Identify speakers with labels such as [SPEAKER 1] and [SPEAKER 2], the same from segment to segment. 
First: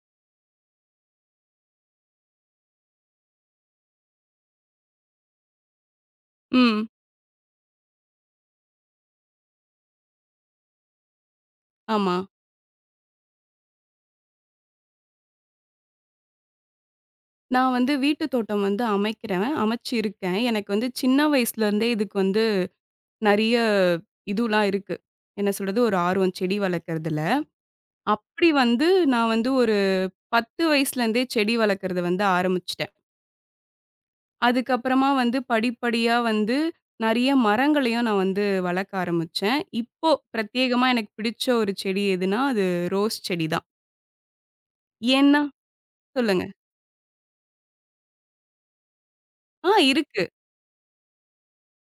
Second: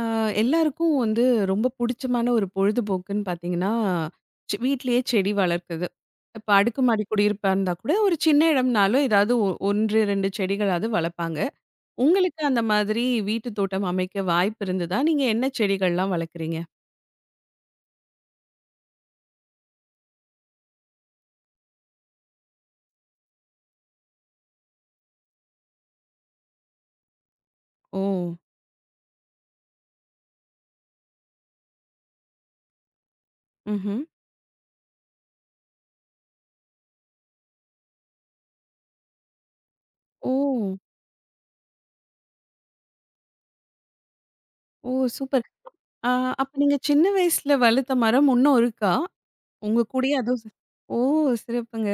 [SPEAKER 1] ஆ, எல்லாருக்கும் வந்து ரொம்ப புடிச்சமான ஒரு பொழுதுபோக்குன்னு பார்த்தீங்கன்னா, வீட்லயே செடி வளர்க்குறது. இப்ப
[SPEAKER 2] ம்.
[SPEAKER 1] அடுக்குமாடி குடியிருப்பா இருந்தா கூட, ஒரு சின்ன இடம்னாலும் ஏதாவது 1, 2 செடிகளாவது வளர்ப்பாங்க.
[SPEAKER 2] ஆமா.
[SPEAKER 1] உங்களுக்கு அந்த மாதிரி வீட்டு தோட்டம் அமைக்க வாய்ப்பு இருந்ததா? நீங்க என்ன செடிகள்லாம் வளர்க்குறீங்க?
[SPEAKER 2] நான் வந்து வீட்டு தோட்டம் வந்து அமைக்கிறேன். அமைச்சு இருக்கேன். எனக்கு வந்து சின்ன வயசுலேருந்தே இதுக்கு வந்து நெறைய இதுலாம் இருக்கு. என்ன சொல்றது? ஒரு ஆர்வம் செடி வளர்க்கறதுல.
[SPEAKER 1] ஓ!
[SPEAKER 2] அப்படி வந்து நான் வந்து ஒரு 10 வயசுலேருந்தே செடி வளர்க்கறத வந்து ஆரம்பிச்சுட்டேன்.
[SPEAKER 1] ம்ஹ்ம்.
[SPEAKER 2] அதுக்கப்புறமா வந்து படிப்படியா வந்து நெறைய மரங்களையும் நான் வந்து வளர்க்க ஆரம்பிச்சேன். இப்போ
[SPEAKER 1] ஓ!
[SPEAKER 2] பிரத்யேகமா எனக்கு பிடிச்ச ஒரு செடி எதுன்னா, அது ரோஸ் செடி தான்.
[SPEAKER 1] ஓ!
[SPEAKER 2] ஏன்னா
[SPEAKER 1] சூப்பர். ஆ
[SPEAKER 2] சொல்லுங்க.
[SPEAKER 1] அப்ப நீங்க சின்ன வயசுல வளர்த்த மரம் இன்னும் இருக்கா?
[SPEAKER 2] ஆ
[SPEAKER 1] உங்க கூடயே
[SPEAKER 2] இருக்கு.
[SPEAKER 1] அதுவும். ஓ! சிறப்புங்க.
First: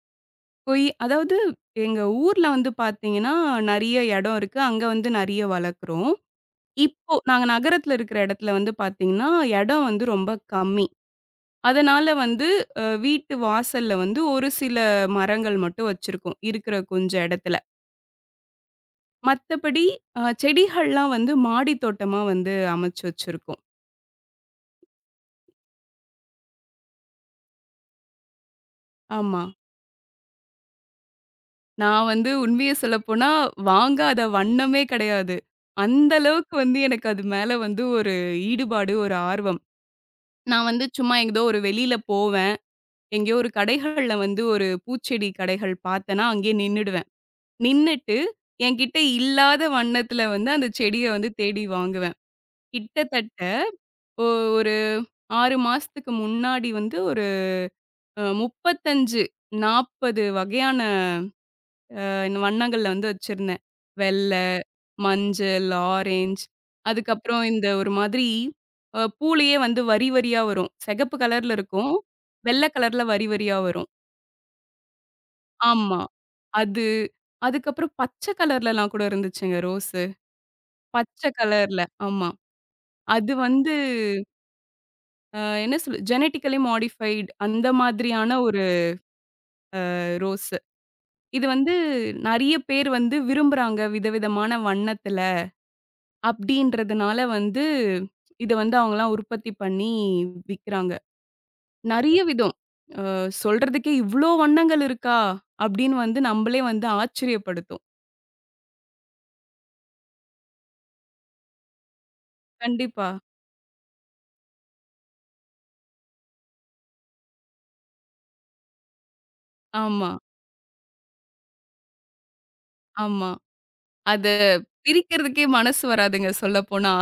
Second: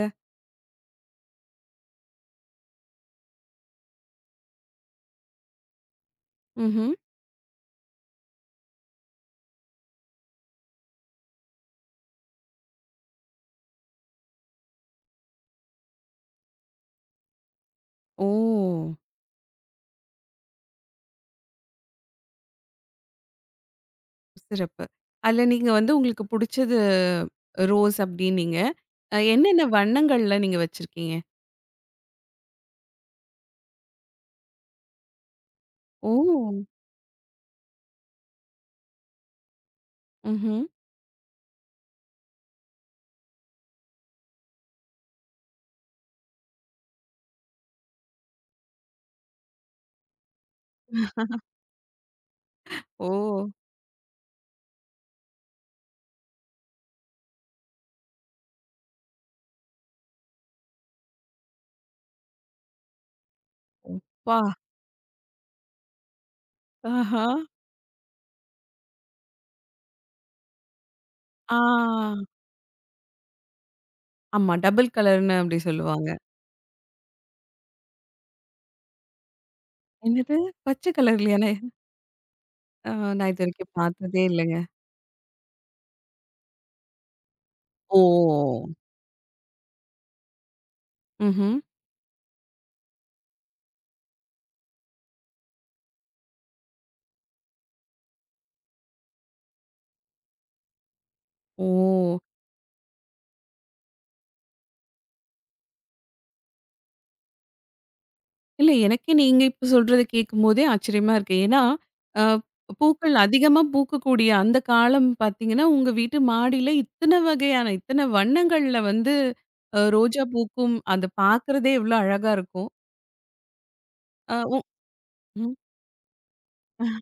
[SPEAKER 2] போய் அதாவது எங்க ஊர்ல வந்து பார்த்தீங்கன்னா, நெறைய இடம் இருக்கு. அங்க வந்து நெறைய வளர்க்குறோம்.
[SPEAKER 1] ம்ஹ்ம்.
[SPEAKER 2] இப்போ நாங்க நகரத்துல இருக்கிற இடத்துல வந்து பார்த்தீங்கன்னா, இடம் வந்து ரொம்ப கம்மி. அதனால வந்து வீட்டு வாசல்ல வந்து ஒரு சில மரங்கள் மட்டும் வச்சிருக்கோம், இருக்கிற கொஞ்சம் இடத்துல.
[SPEAKER 1] ஓ!
[SPEAKER 2] மத்தபடி செடிகள்லாம் வந்து மாடி தோட்டமா வந்து அமைச்சு வச்சிருக்கோம்.
[SPEAKER 1] சிறப்பு. அதுல நீங்க வந்து உங்களுக்கு புடிச்சது ரோஸ் அப்டின்னீங்க.
[SPEAKER 2] ஆமா.
[SPEAKER 1] என்னென்ன வண்ணங்கள்ல நீங்க வச்சிருக்கீங்க?
[SPEAKER 2] நான் வந்து உண்மைய சொல்லப்போனா, வாங்காத வண்ணமே கிடையாது. அந்த
[SPEAKER 1] ஓ!
[SPEAKER 2] அளவுக்கு வந்து எனக்கு அது மேல வந்து ஒரு ஈடுபாடு, ஒரு ஆர்வம்.
[SPEAKER 1] ம்ஹ்ம்.
[SPEAKER 2] நான் வந்து சும்மா எங்கேதோ ஒரு வெளியில போவேன். எங்கேயோ ஒரு கடைகள்ல வந்து ஒரு பூச்செடி கடைகள் பார்த்தேன்னா, அங்கேயே நின்னுடுவேன். நின்னுட்டு, என்கிட்ட இல்லாத வண்ணத்துல வந்து அந்த செடிய வந்து தேடி வாங்குவேன்.
[SPEAKER 1] ஓ!
[SPEAKER 2] கிட்டத்தட்ட ஒ ஒரு 6 மாசத்துக்கு முன்னாடி வந்து ஒரு 35, 40 வகையான வண்ணங்கள்ல வந்து வச்சிருந்தேன். வெள்ள,
[SPEAKER 1] அப்பா!
[SPEAKER 2] மஞ்சள், ஆரஞ்ச்
[SPEAKER 1] ஆஹா!
[SPEAKER 2] அதுக்கப்புறம் இந்த ஒரு மாதிரி பூலயே வந்து வரி வரியா வரும். சிகப்பு கலர்ல
[SPEAKER 1] ஆ.
[SPEAKER 2] இருக்கும். வெள்ள கலர்ல வரி வரியா வரும்.
[SPEAKER 1] ஆமா. டபுள் கலர்ன்னு அப்டி
[SPEAKER 2] ஆமா.
[SPEAKER 1] சொல்லுவாங்க.
[SPEAKER 2] அது அதுக்கப்புறம் பச்ச கலர்லலாம் கூட இருந்துச்சுங்க ரோஸு.
[SPEAKER 1] என்னது? பச்சை
[SPEAKER 2] பச்ச
[SPEAKER 1] கலர்லயா?
[SPEAKER 2] கலர்ல. ஆமா.
[SPEAKER 1] அ நான்
[SPEAKER 2] அது வந்து
[SPEAKER 1] இதுவரைக்கும் பார்த்ததே இல்லங்க.
[SPEAKER 2] என்ன சொல்ல ஜெனடிக்கலி மாடிஃபைட் அந்த மாதிரியான
[SPEAKER 1] ஓ!
[SPEAKER 2] ஒரு ரோஸு. இது
[SPEAKER 1] ம்ஹ்ம்.
[SPEAKER 2] வந்து நெறைய பேர் வந்து விரும்புறாங்க, விதவிதமான வண்ணத்துல. அப்படின்றதுனால வந்து இத வந்து அவங்கலாம் உற்பத்தி பண்ணி விக்கிறாங்க.
[SPEAKER 1] ஓ!
[SPEAKER 2] நெறைய விதம். சொல்றதுக்கே இவ்ளோ வண்ணங்கள் இருக்கா? அப்படின்னு வந்து நம்பளே வந்து ஆச்சரியப்படுத்தும்.
[SPEAKER 1] இல்ல, எனக்கே நீங்க இப்ப சொல்றத கேட்கும்போதே ஆச்சரியமா இருக்கு. ஏன்னா, அ
[SPEAKER 2] கண்டிப்பா.
[SPEAKER 1] பூக்கள் அதிகமா பூக்கக்கூடிய அந்த காலம் பார்த்தீங்கன்னா, உங்க வீட்டு மாடியில இத்தன வகையான, இத்தன வண்ணங்கள்ல வந்து
[SPEAKER 2] ஆமா,
[SPEAKER 1] ரோஜா பூக்கும். அத பார்க்கறதே எவ்வளோ அழகா இருக்கும்.
[SPEAKER 2] ஆமா. அத
[SPEAKER 1] அ உ
[SPEAKER 2] பிரிக்கிறதுக்கே
[SPEAKER 1] ம்.
[SPEAKER 2] மனசு வராதுங்க சொல்லப்போனா.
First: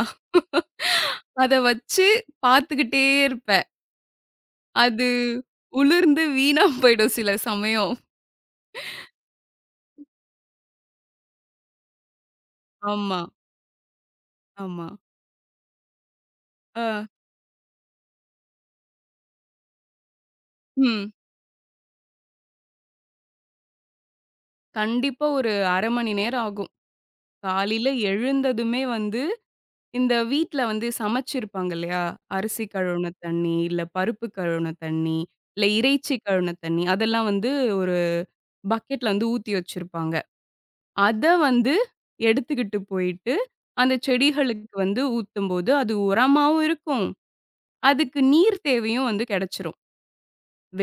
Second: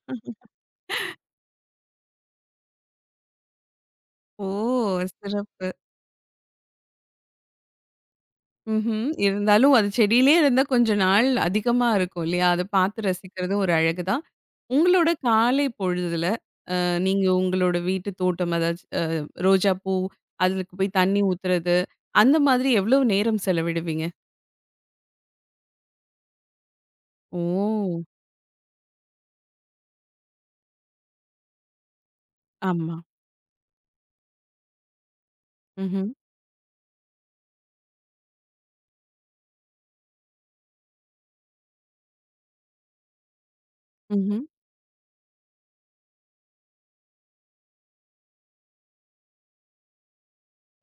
[SPEAKER 2] அத வச்சு பார்த்துக்கிட்டே இருப்பேன்.
[SPEAKER 1] ஓ!
[SPEAKER 2] அது
[SPEAKER 1] சிறப்பு.
[SPEAKER 2] உளுர்ந்து வீணா போயிடும் சில சமயம்.
[SPEAKER 1] ம்ஹ்ம். இருந்தாலும் அது செடியிலேயே இருந்தா கொஞ்ச நாள் அதிகமா இருக்கும் இல்லையா? அத பார்த்து
[SPEAKER 2] ஆமா,
[SPEAKER 1] ரசிக்கிறதும் ஒரு அழகு தான்.
[SPEAKER 2] ஆமா.
[SPEAKER 1] உங்களோட காலை பொழுதுல
[SPEAKER 2] அ,
[SPEAKER 1] நீங்க உங்களோட வீட்டு தோட்டம் அதாச்சு ரோஜா பூ, அதுக்கு போய்
[SPEAKER 2] ம்.
[SPEAKER 1] தண்ணி ஊத்துறது, அந்த மாதிரி எவ்வளவு நேரம் செலவிடுவீங்க?
[SPEAKER 2] கண்டிப்பா ஒரு 1/2 மணி நேரம் ஆகும். காலையில
[SPEAKER 1] ஓ!
[SPEAKER 2] எழுந்ததுமே வந்து இந்த வீட்ல வந்து சமைச்சிருப்பாங்க இல்லையா? அரிசி
[SPEAKER 1] ஆமா.
[SPEAKER 2] கழுவுன தண்ணி, இல்ல பருப்பு கழுவுன தண்ணி, இல்ல
[SPEAKER 1] ம்ஹ்ம்.
[SPEAKER 2] இறைச்சி கழுவுன தண்ணி, அதெல்லாம் வந்து ஒரு பக்கெட்ல வந்து ஊத்தி வச்சிருப்பாங்க. அத வந்து எடுத்துக்கிட்டு போயிட்டு, அந்த
[SPEAKER 1] ம்ஹ்ம்.
[SPEAKER 2] செடிகளுக்கு வந்து ஊத்தும்போது, அது உரமாவும் இருக்கும். அதுக்கு நீர் தேவையும் வந்து கிடைச்சிரும்.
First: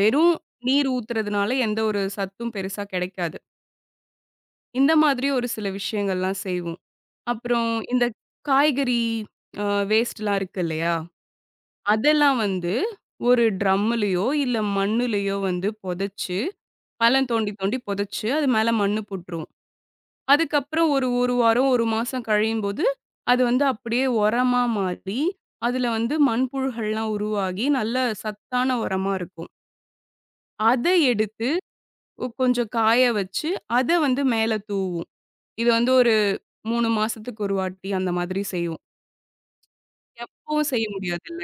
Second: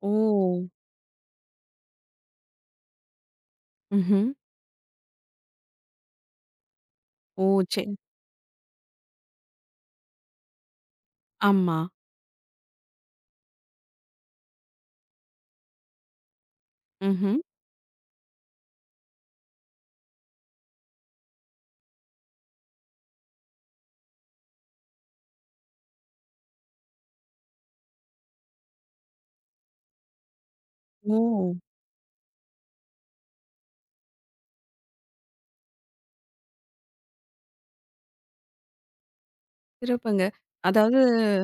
[SPEAKER 1] ஓ!
[SPEAKER 2] நீர் ஊத்துறதுனால எந்த ஒரு சத்தும் பெருசா கிடைக்காது.
[SPEAKER 1] ம்ஹ்ம்.
[SPEAKER 2] இந்த மாதிரி ஒரு சில விஷயங்கள்லாம் செய்வோம்.
[SPEAKER 1] ஓ!
[SPEAKER 2] அப்புறம்
[SPEAKER 1] சே
[SPEAKER 2] இந்த காய்கறி அ வேஸ்ட்லாம் இருக்கு இல்லையா?
[SPEAKER 1] ஆமா.
[SPEAKER 2] அதெல்லாம் வந்து ஒரு ட்ரம்முலயோ, இல்ல மண்ணுலயோ வந்து புதைச்சு, பள்ளம்
[SPEAKER 1] ம்ஹ்ம்.
[SPEAKER 2] தோண்டி தோண்டி புதைச்சு, அது மேல மண்ணு போட்டுருவோம். அதுக்கப்புறம் ஒரு 1 வாரம், 1 மாசம் கழியும்போது, அது வந்து அப்படியே உரமா மாறி, அதுல வந்து மண்புழுக்கள்லாம் உருவாகி, நல்ல சத்தான உரமா இருக்கும். அத
[SPEAKER 1] ஓ!
[SPEAKER 2] எடுத்து கொஞ்சம் காய வச்சு, அத வந்து மேல தூவும். இது வந்து ஒரு 3 மாசத்துக்கு ஒரு வாட்டி அந்த மாதிரி செய்வோம்.
[SPEAKER 1] சிறப்புங்க.
[SPEAKER 2] எப்பவும் செய்ய
[SPEAKER 1] அதாவது
[SPEAKER 2] முடியாதுல்ல.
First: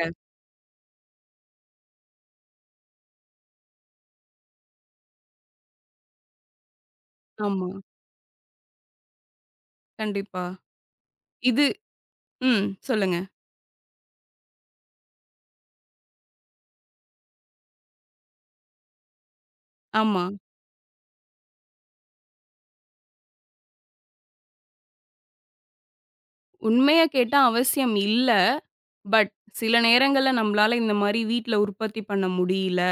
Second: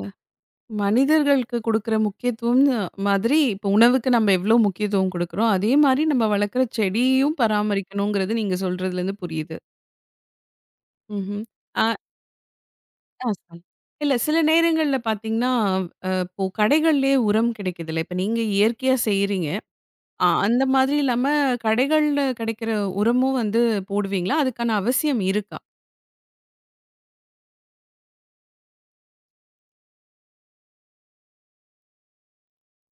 [SPEAKER 1] மனிதர்களுக்கு குடுக்குற முக்கியத்துவம் மாதிரி, இப்போ உணவுக்கு நம்ம எவ்வளோ முக்கியத்துவம் குடுக்குறோம், அதே மாரி நம்ம வளர்க்குற செடியையும்
[SPEAKER 2] ஆமா,
[SPEAKER 1] பராமரிக்கணுங்கிறது நீங்க சொல்றதுலேருந்து புரியுது.
[SPEAKER 2] கண்டிப்பா.
[SPEAKER 1] ம்ஹ்ம்.
[SPEAKER 2] இது
[SPEAKER 1] அ
[SPEAKER 2] ம். சொல்லுங்க.
[SPEAKER 1] ஆ சொல் இல்ல சில நேரங்கள்ல பார்த்தீங்கன்னா, இப்போ கடைகள்லயே உரம் கிடைக்குதுல்ல. இப்ப நீங்க இயற்கையா செய்றீங்க.
[SPEAKER 2] ஆமா.
[SPEAKER 1] அந்த மாதிரி இல்லாம கடைகள்ல கிடைக்கிற உரமும் வந்து போடுவீங்களா? அதுக்கான அவசியம் இருக்கா?
[SPEAKER 2] உண்மைய கேட்டா அவசியம் இல்ல. பட் சில நேரங்கள்ல நம்மளால இந்த மாரி வீட்ல உற்பத்தி பண்ண முடியல.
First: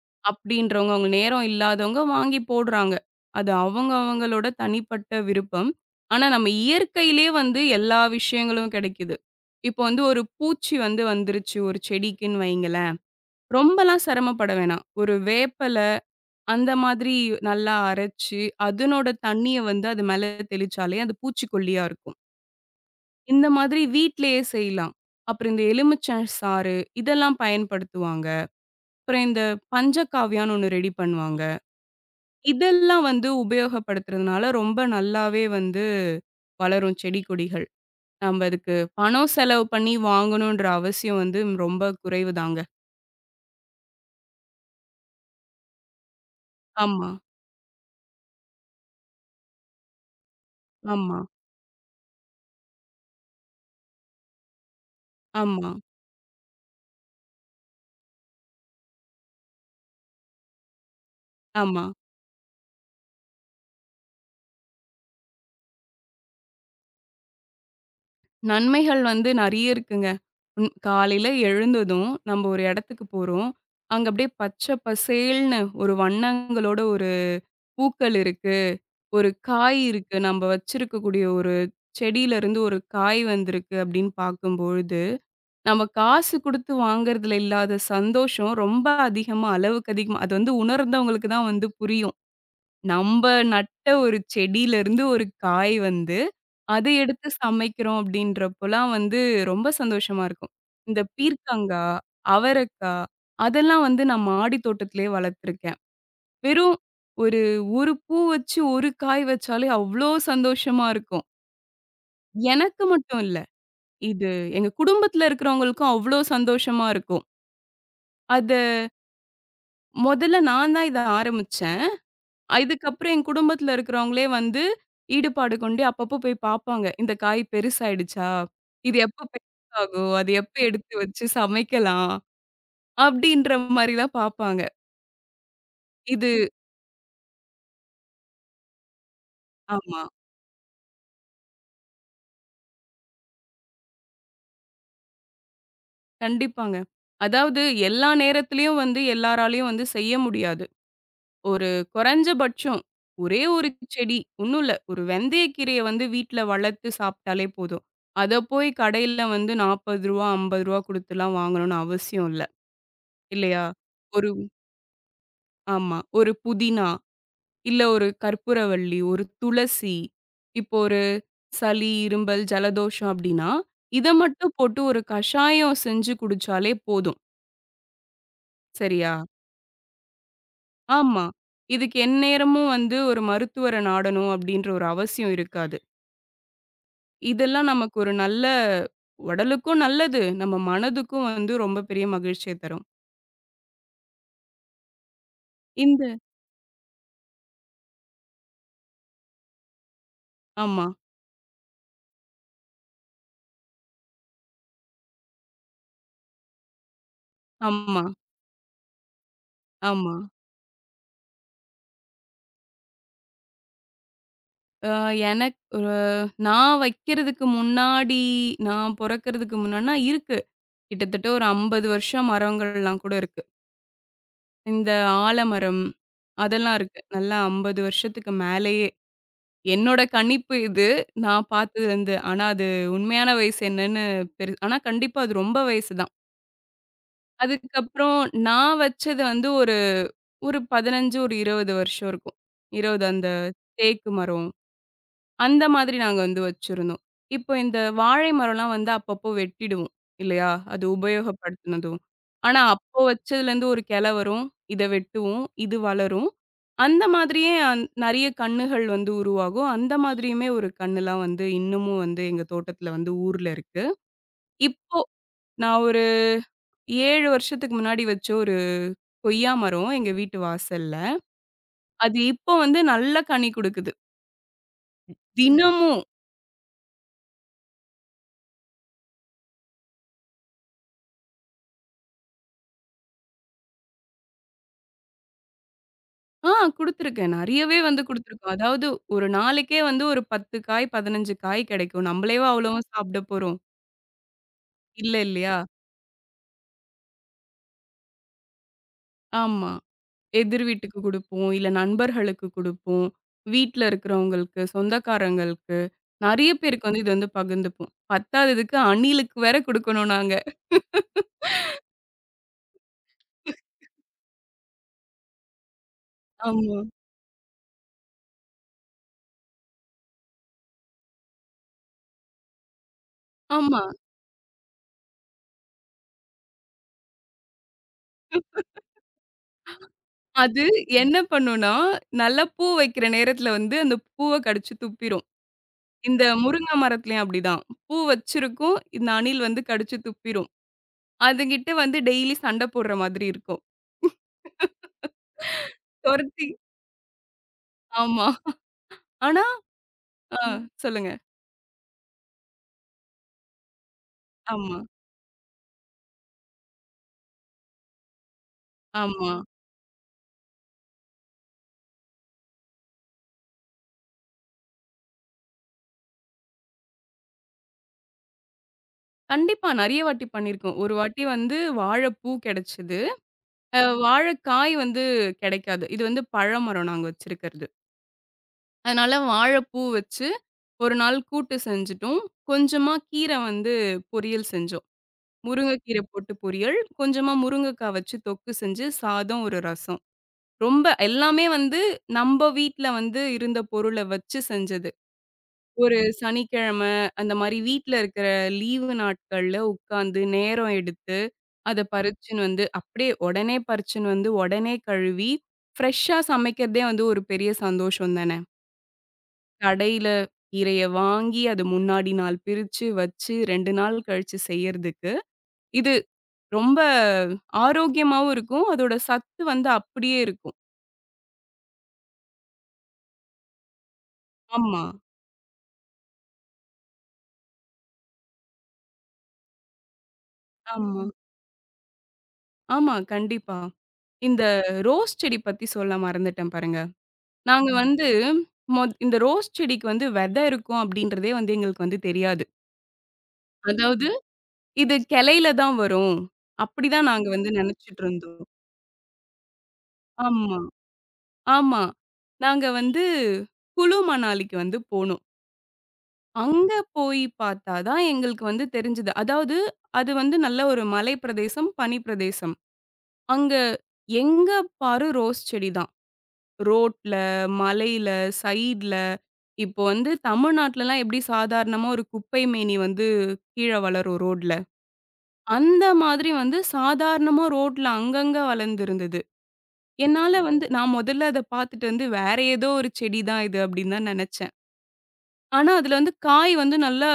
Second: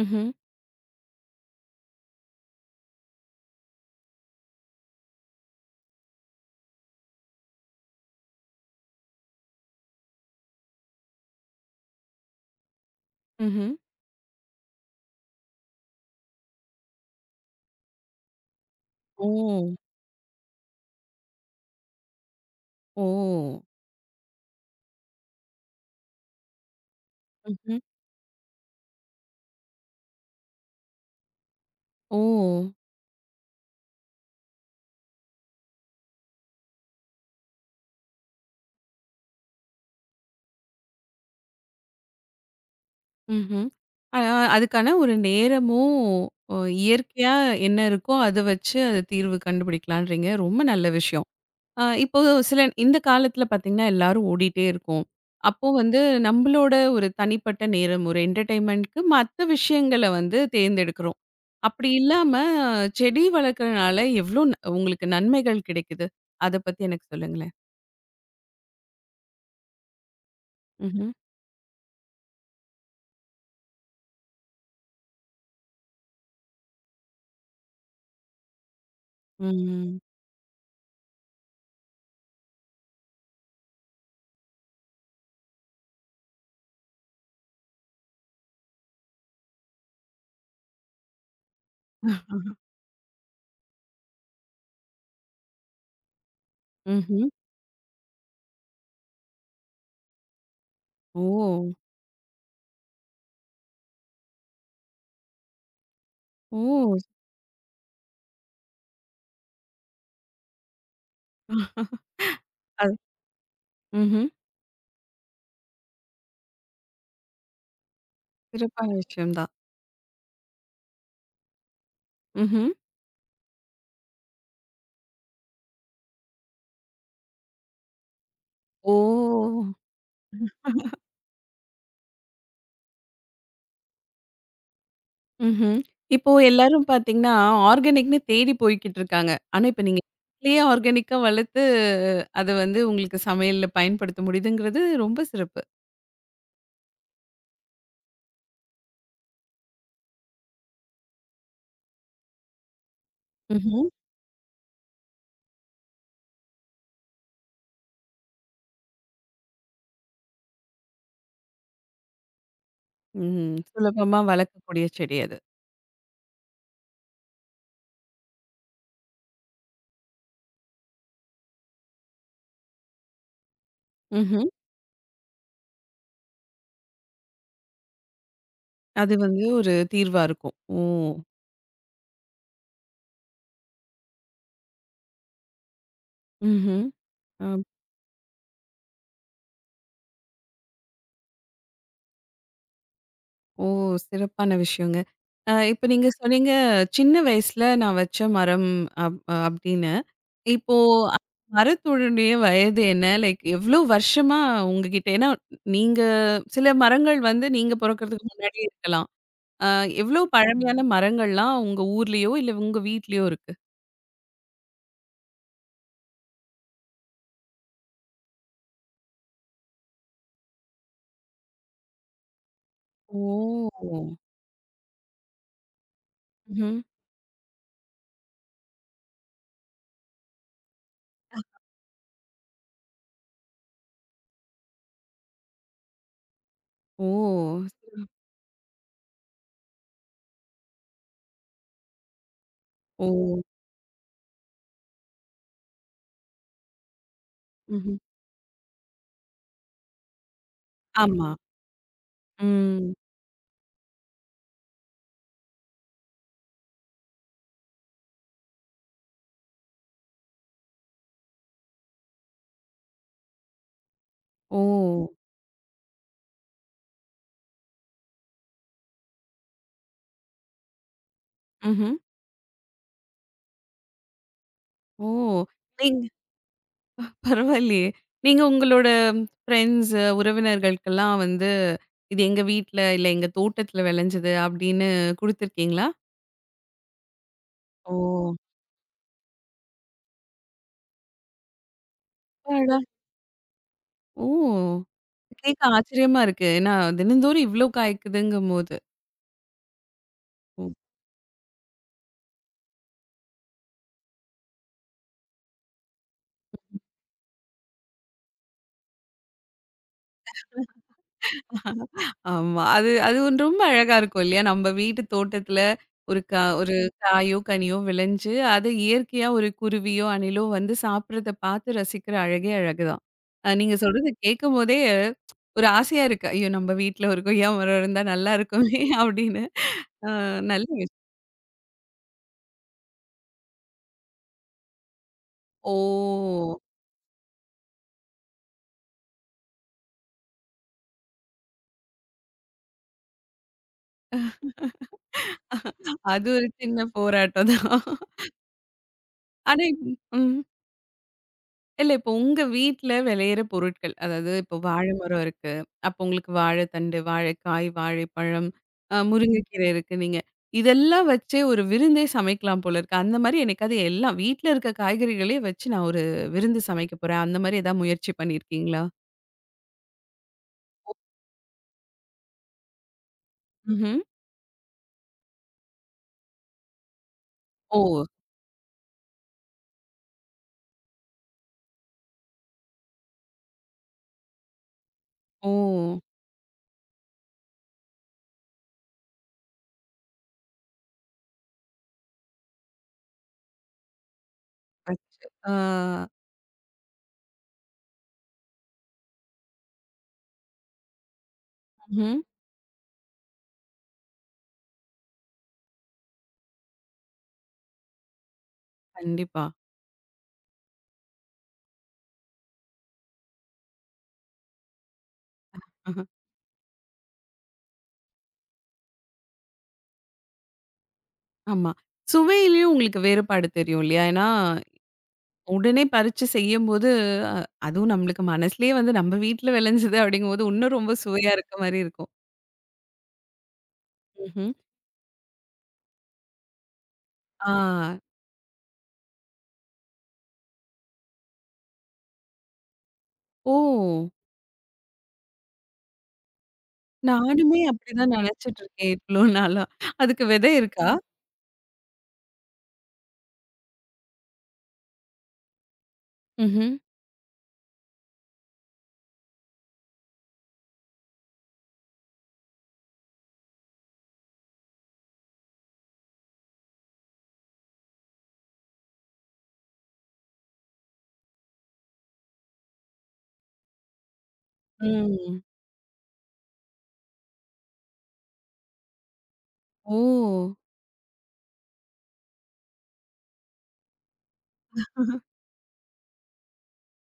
[SPEAKER 1] ம்ஹ்ம்.
[SPEAKER 2] அப்படின்றவங்க, அவங்க நேரம் இல்லாதவங்க வாங்கி போடுறாங்க. அது அவங்க அவங்களோட தனிப்பட்ட விருப்பம். ஆனா நம்ம இயற்கையிலே வந்து எல்லா விஷயங்களும் கிடைக்குது. இப்போ வந்து ஒரு பூச்சி வந்து வந்துருச்சு ஒரு செடிக்குன்னு வைங்களேன்.
[SPEAKER 1] ம்ஹ்ம்.
[SPEAKER 2] ரொம்பலாம் சிரமப்பட வேணாம். ஒரு வேப்பல அந்த மாதிரி நல்லா அரைச்சு, அதனோட
[SPEAKER 1] ஓ!
[SPEAKER 2] தண்ணிய வந்து அது மேல தெளிச்சாலே அது பூச்சிக்கொல்லியா இருக்கும்.
[SPEAKER 1] ஓ!
[SPEAKER 2] இந்த மாதிரி வீட்லயே செய்யலாம். அப்புறம் இந்த எலுமிச்ச சாறு இதெல்லாம்
[SPEAKER 1] ம்ஹ்ம்.
[SPEAKER 2] பயன்படுத்துவாங்க. அப்புறம் இந்த பஞ்சகாவ்யான்னு ஒண்ணு ரெடி பண்ணுவாங்க.
[SPEAKER 1] ஓ!
[SPEAKER 2] இதெல்லாம் வந்து உபயோகப்படுத்துறதுனால ரொம்ப நல்லாவே வந்து வளரும் செடி, கொடிகள். நம்ப அதுக்கு பணம் செலவு பண்ணி வாங்கணுன்ற அவசியம் வந்து ரொம்ப குறைவு தாங்க.
[SPEAKER 1] ம்ஹ்ம். அ அ- அதுக்கான ஒரு நேரமும் அ
[SPEAKER 2] ஆமா,
[SPEAKER 1] இயற்கையா என்ன இருக்கோ, அத வச்சு அது தீர்வு கண்டுபிடிக்கலான்றீங்க. ரொம்ப நல்ல
[SPEAKER 2] ஆமா,
[SPEAKER 1] விஷயம். ஆ இப்போ சில இந்த காலத்துல பார்த்தீங்கன்னா, எல்லாரும் ஓடிட்டே இருக்கோம். அப்போ
[SPEAKER 2] ஆமா,
[SPEAKER 1] வந்து நம்பளோட ஒரு தனிப்பட்ட நேரம், ஒரு என்டர்டெயின்மென்ட்க்கு மத்த விஷயங்கள வந்து தேர்ந்தெடுக்கிறோம்.
[SPEAKER 2] ஆமா.
[SPEAKER 1] அப்படி இல்லாம செடி வளர்க்கறனால எவ்ளோ ந உங்களுக்கு நன்மைகள் கிடைக்குது? அத பத்தி எனக்கு சொல்லுங்களேன்.
[SPEAKER 2] நன்மைகள் வந்து நெறைய இருக்குங்க. ம்
[SPEAKER 1] ம்ஹ்ம்.
[SPEAKER 2] காலையில எழுந்ததும் நம்ம ஒரு இடத்துக்கு போறோம். அங்க அப்படியே பச்சை பசேல்னு ஒரு வண்ணங்களோட ஒரு பூக்கள் இருக்கு, ஒரு காய்
[SPEAKER 1] ம்.
[SPEAKER 2] இருக்கு. நம்ம வச்சிருக்கக்கூடிய ஒரு செடியிலருந்து ஒரு காய் வந்திருக்கு அப்படின்னு பார்க்கும்பொழுது நம்ம காசு குடுத்து வாங்குறதுல இல்லாத சந்தோஷம் ரொம்ப அதிகமா, அளவுக்கு அதிகமா அது வந்து உணர்ந்தவங்களுக்கு தான் வந்து புரியும். நம்ப நட்ட ஒரு செடியிலருந்து ஒரு காய் வந்து, அத எடுத்து
[SPEAKER 1] ம்ஹ்ம்.
[SPEAKER 2] சமைக்கிறோம் அப்படின்றப்போலாம் வந்து ரொம்ப சந்தோஷமா இருக்கும். இந்த
[SPEAKER 1] ஓ!
[SPEAKER 2] பீர்க்கங்கா, அவரக்கா அதெல்லாம் வந்து நான் மாடி தோட்டத்திலேயே வளர்த்துருக்கேன். வெறும்
[SPEAKER 1] ஓ!
[SPEAKER 2] ஒரு 1 பூ வச்சு, 1 காய் வச்சாலே அவ்ளோ சந்தோஷமா இருக்கும். எனக்கு
[SPEAKER 1] அது
[SPEAKER 2] மட்டும் இல்ல.
[SPEAKER 1] ம்ஹ்ம்.
[SPEAKER 2] இது எங்க குடும்பத்தில இருக்கிறவங்களுக்கும் அவ்ளோ சந்தோஷமா இருக்கும். அத
[SPEAKER 1] சிறப்பான விஷயம் தான்.
[SPEAKER 2] மொதல்ல நான் தான் இத ஆரம்பிச்சேன்.
[SPEAKER 1] ம்ஹ்ம்.
[SPEAKER 2] இதுக்கப்புறம் என் குடும்பத்துல இருக்கிறவங்களே வந்து ஈடுபாடு கொண்டு அப்பப்போ போய் பாப்பாங்க. இந்த காய் பெருசாயிடுச்சா?
[SPEAKER 1] ஓ!
[SPEAKER 2] இது எப்ப பெருசாகும்? அது எப்ப எடுத்து வச்சு சமைக்கலாம்? அப்படின்ற மாரிலாம் பாப்பாங்க.
[SPEAKER 1] ம்ஹ்ம்.
[SPEAKER 2] இது
[SPEAKER 1] இப்போ எல்லாரும் பார்த்தீங்கன்னா, ஆர்கானிக்ன்னு தேடி போய்க்கிட்டு இருக்காங்க. ஆனா, இப்ப நீங்க
[SPEAKER 2] ஆமா.
[SPEAKER 1] வீட்லயே ஆர்கானிக்கா வளர்த்து, அத வந்து உங்களுக்கு சமையல்ல பயன்படுத்த முடியுதுங்கிறது ரொம்ப சிறப்பு.
[SPEAKER 2] கண்டிப்பாங்க. அதாவது எல்லா நேரத்திலயும் வந்து எல்லாராலயும் வந்து செய்ய முடியாது. ஒரு குறைஞ்சபட்சம் ஒரே ஒரு
[SPEAKER 1] ம்ஹ்ம்.
[SPEAKER 2] செடி ஒன்னும் இல்ல. ஒரு வெந்தயக்கீரைய வந்து வீட்ல வளர்த்து சாப்பிட்டாலே போதும். அத போய் கடையில வந்து ரூ. 40, ரூ. 50 குடுத்துலாம் வாங்கணும்னு அவசியம் இல்ல.
[SPEAKER 1] ம்.
[SPEAKER 2] இல்லையா?
[SPEAKER 1] சுலபமா
[SPEAKER 2] ஒரு
[SPEAKER 1] வளர்க்கக்கூடிய செடி அது.
[SPEAKER 2] ஆமா. ஒரு புதினா, இல்ல ஒரு கற்பூரவள்ளி, ஒரு துளசி, இப்போ ஒரு சளி, இரும்பல், ஜலதோஷம் அப்டின்னா, இத
[SPEAKER 1] ம்ஹ்ம்.
[SPEAKER 2] மட்டும் போட்டு ஒரு கஷாயம் செஞ்சு குடிச்சாலே போதும். சரியா?
[SPEAKER 1] அது வந்து ஒரு தீர்வா இருக்கும். ஓ!
[SPEAKER 2] ஆமா. இதுக்கு எந்நேரமும் வந்து ஒரு மருத்துவர நாடணும் அப்டின்ற ஒரு அவசியம் இருக்காது.
[SPEAKER 1] ம்ஹ்ம். அ
[SPEAKER 2] இதெல்லாம் நமக்கு ஒரு நல்ல உடலுக்கும் நல்லது. நம்ம மனதுக்கும் வந்து ரொம்ப பெரிய மகிழ்ச்சிய தரும்.
[SPEAKER 1] ஓ! சிறப்பான விஷயங்க. இப்ப
[SPEAKER 2] இந்த
[SPEAKER 1] நீங்க சொன்னீங்க, சின்ன வயசுல நான் வச்ச மரம் அப் அப்படின்னு. இப்போ
[SPEAKER 2] ஆமா,
[SPEAKER 1] மரத்தோடனுடைய வயது என்ன? லைக் எவ்ளோ வருஷமா உங்ககிட்ட ஏன்னா, நீங்க சில மரங்கள் வந்து நீங்க
[SPEAKER 2] ஆமா,
[SPEAKER 1] பொறக்கறதுக்கு முன்னாடி இருக்கலாம். அ
[SPEAKER 2] ஆமா.
[SPEAKER 1] எவ்ளோ பழமையான மரங்கள்லாம் உங்க ஊர்லயோ, இல்ல உங்க வீட்லயோ இருக்கு?
[SPEAKER 2] அ ஒரு நான் வைக்கிறதுக்கு முன்னாடி நான் பொறக்கறதுக்கு முன்னாடினா இருக்கு. கிட்டத்தட்ட ஒரு 50 வருஷம் மரங்கள்லாம் கூட இருக்கு.
[SPEAKER 1] ஓ!
[SPEAKER 2] இந்த ஆலமரம் அதெல்லாம்
[SPEAKER 1] ம்ஹ்ம்.
[SPEAKER 2] இருக்கு. நல்லா 50 வருஷத்துக்கு மேலேயே. என்னோட கணிப்பு இது. நான் பார்த்ததுலருந்து. ஆனா அது உண்மையான வயசு என்னன்னு ஆனா கண்டிப்பா அது ரொம்ப வயசு தான்.
[SPEAKER 1] ஓ!
[SPEAKER 2] அதுக்கப்புறம் நான் வச்சது வந்து ஒரு ஒரு 15, ஒரு 20 வருஷம் இருக்கும். 20
[SPEAKER 1] ஓ!
[SPEAKER 2] அந்த தேக்கு மரம். அந்த மாதிரி நாங்க வந்து வச்சிருந்தோம். இப்போ இந்த
[SPEAKER 1] ம்ஹ்ம்.
[SPEAKER 2] வாழை மரம்லாம் வந்து அப்பப்போ வெட்டிடுவோம். இல்லையா? அது
[SPEAKER 1] ஆமா.
[SPEAKER 2] உபயோகப்படுத்தினதும். ஆனா,
[SPEAKER 1] ம்.
[SPEAKER 2] அப்போ வச்சதுலேருந்து ஒரு கிளை வரும். இத வெட்டுவோம். இது வளரும். அந்த மாதிரியே நெறைய கன்னுகள் வந்து உருவாகும். அந்த மாதிரியுமே ஒரு கன்னுலாம் வந்து இன்னமும் வந்து எங்க தோட்டத்தில வந்து ஊர்ல இருக்கு.
[SPEAKER 1] ஓ!
[SPEAKER 2] இப்போ நான் ஒரு 7 வருஷத்துக்கு முன்னாடி வச்ச ஒரு கொய்யா மரம் எங்க வீட்டு வாசல்ல.
[SPEAKER 1] ம்ஹ்ம்.
[SPEAKER 2] அது இப்போ வந்து நல்லா கனி குடுக்குது.
[SPEAKER 1] ஓ! நீங்க
[SPEAKER 2] தினமும்
[SPEAKER 1] பரவாயில்லையே! நீங்க உங்களோட ஃப்ரெண்ட்ஸ், உறவினர்களுக்கெல்லாம் வந்து, "இது எங்க வீட்ல, இல்ல எங்க தோட்டத்துல விளைஞ்சது" அப்படின்னு குடுத்துருக்கீங்களா?
[SPEAKER 2] ஆ குடுத்துருக்கேன். நெறையவே
[SPEAKER 1] ஓ!
[SPEAKER 2] வந்து குடுத்துருக்கோம். அதாவது ஒரு நாளைக்கே வந்து ஒரு 10 காய், 15 காய் கிடைக்கும். நம்மளேவா
[SPEAKER 1] அப்பாடா!
[SPEAKER 2] அவ்வளவும் சாப்பிட போறோம்?
[SPEAKER 1] ஓ!
[SPEAKER 2] இல்ல இல்லையா?
[SPEAKER 1] கேட்க ஆச்சரியமா இருக்கு. ஏன்னா தினந்தோறும் இவ்ளோ காய்க்குதுங்கும்போது.
[SPEAKER 2] ஆமா. எதிர்
[SPEAKER 1] ஓ.
[SPEAKER 2] வீட்டுக்கு குடுப்போம். இல்ல நண்பர்களுக்கு குடுப்போம். வீட்ல இருக்கிறவங்களுக்கு, சொந்தக்காரங்களுக்கு, நெறைய பேருக்கு வந்து இது வந்து பகிர்ந்துப்போம். பத்தாததுக்கு அணிலுக்கு வேற குடுக்கணும் நாங்க.
[SPEAKER 1] ஆமா. அது அது ஒண்ணு ரொம்ப அழகா இருக்கும் இல்லையா? நம்ம வீட்டு தோட்டத்துல ஒரு
[SPEAKER 2] ஆமா.
[SPEAKER 1] காயோ, கனியோ விளைஞ்சு, அத இயற்கையா ஒரு குருவியோ, அணிலோ வந்து சாப்பிடுறத பார்த்து ரசிக்கிற அழகே அழகுதான். நீங்க
[SPEAKER 2] ஆமா.
[SPEAKER 1] சொல்றது கேட்கும்போதே ஒரு ஆசையா இருக்கு. ஐயோ! நம்ம வீட்ல ஒரு கொய்யா மரம் இருந்தா நல்லா இருக்குமே! அப்படின்னு. அ
[SPEAKER 2] அது
[SPEAKER 1] நல்ல விஷயம்.
[SPEAKER 2] என்ன பண்ணும்னா, நல்லா பூ வைக்கிற நேரத்துல வந்து அந்த பூவ கடிச்சு துப்பிரும்.
[SPEAKER 1] ஓ!
[SPEAKER 2] இந்த முருங்கை மரத்துலயும் அப்படிதான். பூ வச்சிருக்கும். இந்த அணில் வந்து கடிச்சு துப்பிரும். அதுகிட்ட வந்து டெய்லி சண்டை போடுற மாதிரி இருக்கும்.
[SPEAKER 1] அது ஒரு
[SPEAKER 2] தொரத்தி
[SPEAKER 1] சின்ன போராட்டம் தான்.
[SPEAKER 2] ஆமா. ஆனா
[SPEAKER 1] ஆனா, ம்.
[SPEAKER 2] ஆ சொல்லுங்க.
[SPEAKER 1] இல்ல இப்போ உங்க வீட்ல விளையிற பொருட்கள், அதாவது இப்போ
[SPEAKER 2] ஆமா,
[SPEAKER 1] வாழை மரம் இருக்கு. அப்போ உங்களுக்கு வாழைத்தண்டு, வாழைக்காய், வாழைப்பழம், ம்.
[SPEAKER 2] ஆமா.
[SPEAKER 1] முருங்கைக்கீரை இருக்கு நீங்க. இதெல்லாம் வச்சே ஒரு விருந்தே சமைக்கலாம் போல இருக்கு. அந்த மாரி எனக்காவது எல்லாம் வீட்ல இருக்க காய்கறிகளே வச்சு நான் ஒரு விருந்து சமைக்க போறேன். அந்த மாரி ஏதாவது முயற்சி பண்ணியிருக்கீங்களா?
[SPEAKER 2] கண்டிப்பா நெறைய வாட்டி பண்ணியிருக்கோம். ஒரு வாட்டி வந்து வாழைப்பூ கிடைச்சது. அ
[SPEAKER 1] ம்ஹ்ம்.
[SPEAKER 2] வாழைக்காய் வந்து கிடைக்காது. இது வந்து பழமரம் நாங்க வச்சிருக்கிறது.
[SPEAKER 1] ஓ!
[SPEAKER 2] அதனால வாழைப்பூ வச்சு ஒரு நாள் கூட்டு செஞ்சுட்டோம். கொஞ்சமா கீரை வந்து பொரியல் செஞ்சோம்.
[SPEAKER 1] ஓ!
[SPEAKER 2] முருங்கைக்கீரை போட்டு பொரியல், கொஞ்சமா முருங்கைக்காய் வச்சு தொக்கு செஞ்சு, சாதம், ஒரு ரசம். ரொம்ப எல்லாமே வந்து நம்ப வீட்ல வந்து இருந்த பொருள வச்சு செஞ்சது.
[SPEAKER 1] வச்சு. ஆ.
[SPEAKER 2] ஒரு சனிக்கிழமை அந்த மாரி வீட்ல இருக்கிற லீவு நாட்கள்ல உட்காந்து நேரம் எடுத்து, அத
[SPEAKER 1] ம்ஹ்ம்.
[SPEAKER 2] பறிச்சுன்னு வந்து அப்படியே உடனே பறிச்சுன்னு வந்து, உடனே கழுவி, ஃப்ரெஷ்ஷா சமைக்கிறதே வந்து ஒரு பெரிய சந்தோஷம் தானே!
[SPEAKER 1] கண்டிப்பா.
[SPEAKER 2] கடையில கீரைய வாங்கி, அது முன்னாடி நாள் பிரிச்சு வச்சு 2 நாள் கழிச்சு செய்யறதுக்கு, இது ரொம்ப ஆரோக்கியமாவும் இருக்கும். அதோட சத்து வந்து அப்படியே இருக்கும்.
[SPEAKER 1] ஆமா. சுவையிலயும் உங்களுக்கு வேறுபாடு தெரியும் இல்லையா? ஏன்னா,
[SPEAKER 2] ஆமா,
[SPEAKER 1] உடனே பறிச்சு செய்யும்போது, அ அதுவும் நம்மளுக்கு மனசுலயே வந்து நம்ம வீட்ல விளைஞ்சது அப்படிங்கும்போது, இன்னும் ரொம்ப
[SPEAKER 2] ஆமா,
[SPEAKER 1] சுவையா இருக்க மாரி இருக்கும்.
[SPEAKER 2] ஆமா. கண்டிப்பா. இந்த
[SPEAKER 1] ம்ஹ்ம்.
[SPEAKER 2] ரோஸ் செடி பத்தி சொல்ல மறந்துட்டேன் பாருங்க.
[SPEAKER 1] ஆ.
[SPEAKER 2] நாங்க ம். வந்து இந்த ரோஸ் செடிக்கு வந்து வெதை இருக்கும் அப்படின்றதே வந்து எங்களுக்கு வந்து தெரியாது.
[SPEAKER 1] ஓ!
[SPEAKER 2] அதாவது இது கிளையில தான் வரும். அப்படிதான் நாங்க வந்து
[SPEAKER 1] நானுமே
[SPEAKER 2] நினைச்சுட்டு
[SPEAKER 1] அப்படிதான்
[SPEAKER 2] இருந்தோம்.
[SPEAKER 1] நெனச்சுட்டு இருக்கேன் இவ்ளோ நாளா. அதுக்கு விதை
[SPEAKER 2] ஆமா.
[SPEAKER 1] இருக்கா?
[SPEAKER 2] ஆமா. நாங்க வந்து குளு மணாலிக்கு வந்து போனோம்.
[SPEAKER 1] ம்ஹ்ம்.
[SPEAKER 2] அங்க போய் பார்த்தா தான் எங்களுக்கு வந்து தெரிஞ்சது. அதாவது அது வந்து நல்ல ஒரு மலை பிரதேசம், பனி பிரதேசம். அங்க எங்க பாரு ரோஸ் செடி தான். ரோட்ல, மலையில, சைட்ல. இப்போ வந்து தமிழ்நாட்டுலலாம் எப்படி சாதாரணமா ஒரு குப்பை மேனி வந்து கீழ வளரும் ரோட்ல.
[SPEAKER 1] ம்.
[SPEAKER 2] அந்த மாதிரி வந்து சாதாரணமா ரோட்ல அங்கங்க வளர்ந்திருந்தது.
[SPEAKER 1] ஓ!
[SPEAKER 2] என்னால வந்து நான் முதல்ல அத பார்த்துட்டு வந்து வேற ஏதோ ஒரு செடி தான் இது அப்படின்னு தான் நினைச்சேன். ஆனா, அதுல வந்து காய் வந்து நல்லா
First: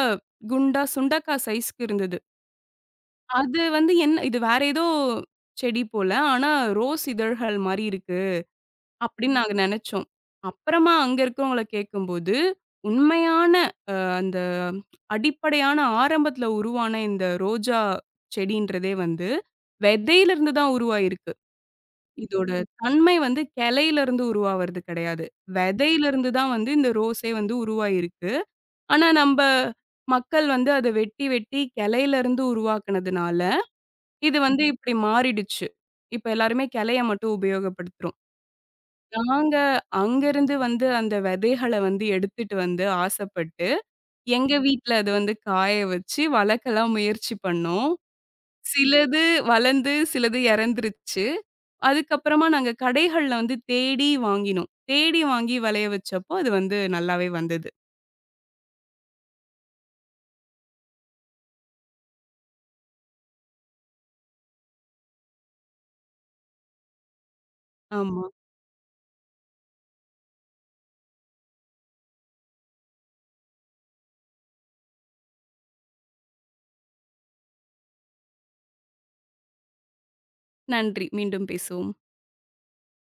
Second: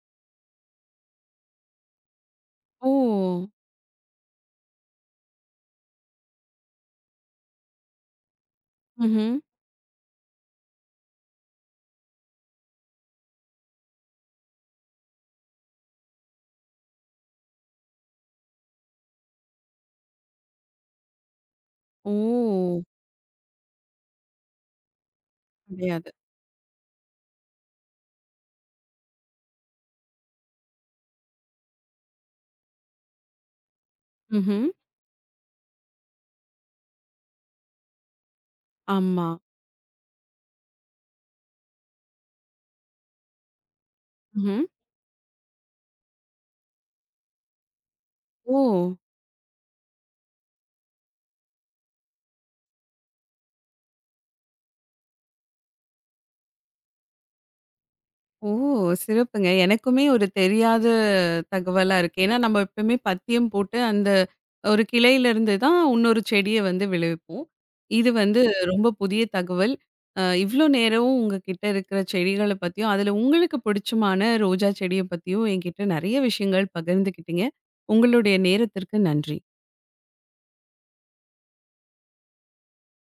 [SPEAKER 2] குண்டா சுண்டக்கா சைஸ்க்கு இருந்தது.
[SPEAKER 1] ஓ!
[SPEAKER 2] அது வந்து என்ன இது வேற ஏதோ செடி போல. ஆனா, ரோஸ் இதழ்கள் மாரி இருக்கு
[SPEAKER 1] ம்ஹ்ம்.
[SPEAKER 2] அப்படின்னு நாங்க நெனச்சோம். அப்புறமா அங்க இருக்கிறவங்கள கேட்கும்போது, உண்மையான அந்த அடிப்படையான ஆரம்பத்துல உருவான இந்த ரோஜா செடின்றதே வந்து விதையிலிருந்து தான் உருவாயிருக்கு. இதோட
[SPEAKER 1] ஓ!
[SPEAKER 2] தன்மை வந்து கிளையிலருந்து உருவாவது கிடையாது.
[SPEAKER 1] கிடையாது.
[SPEAKER 2] விதையிலிருந்து தான் வந்து இந்த ரோஸே வந்து உருவாயிருக்கு. ஆனா, நம்ப மக்கள் வந்து அத வெட்டி, வெட்டி கிளையிலருந்து உருவாக்குனதுனால, இது வந்து
[SPEAKER 1] ம்ஹ்ம்.
[SPEAKER 2] இப்டி மாறிடுச்சு. இப்ப எல்லாருமே கிளைய மட்டும் உபயோகப்படுத்துறோம்.
[SPEAKER 1] ஆமா.
[SPEAKER 2] நாங்க அங்கருந்து வந்து அந்த விதைகள வந்து எடுத்துட்டு வந்து ஆசைப்பட்டு, எங்க
[SPEAKER 1] ம்ஹ்ம்.
[SPEAKER 2] வீட்ல அத வந்து காய வச்சு வளர்க்கலாம் முயற்சி பண்ணோம்.
[SPEAKER 1] ஓ!
[SPEAKER 2] சிலது வளர்ந்து, சிலது இறந்துருச்சு. அதுக்கப்புறமா நாங்க கடைகள்ல வந்து தேடி வாங்கினோம். தேடி வாங்கி விளைய வச்சப்போ, அது வந்து நல்லாவே வந்தது.
[SPEAKER 1] ஓ! சிறப்புங்க. எனக்குமே ஒரு தெரியாத தகவலா இருக்கு. ஏன்னா, நம்ம எப்பவுமே பத்தியம் போட்டு அந்த ஒரு கிளையிலிருந்து தான் இன்னொரு செடிய வந்து விளைவிப்போம். இது
[SPEAKER 2] ஆமா.
[SPEAKER 1] வந்து ரொம்ப புதிய தகவல். இவ்ளோ நேரம் உங்ககிட்ட இருக்கிற செடிகள பத்தியும், அதுல உங்களுக்கு பிடிச்சமான ரோஜா செடிய பத்தியும் என்கிட்ட நெறைய விஷயங்கள் பகிர்ந்துக்கிட்டீங்க. உங்களுடைய நேரத்திற்கு நன்றி.
[SPEAKER 2] நன்றி. மீண்டும் பேசுவோம்.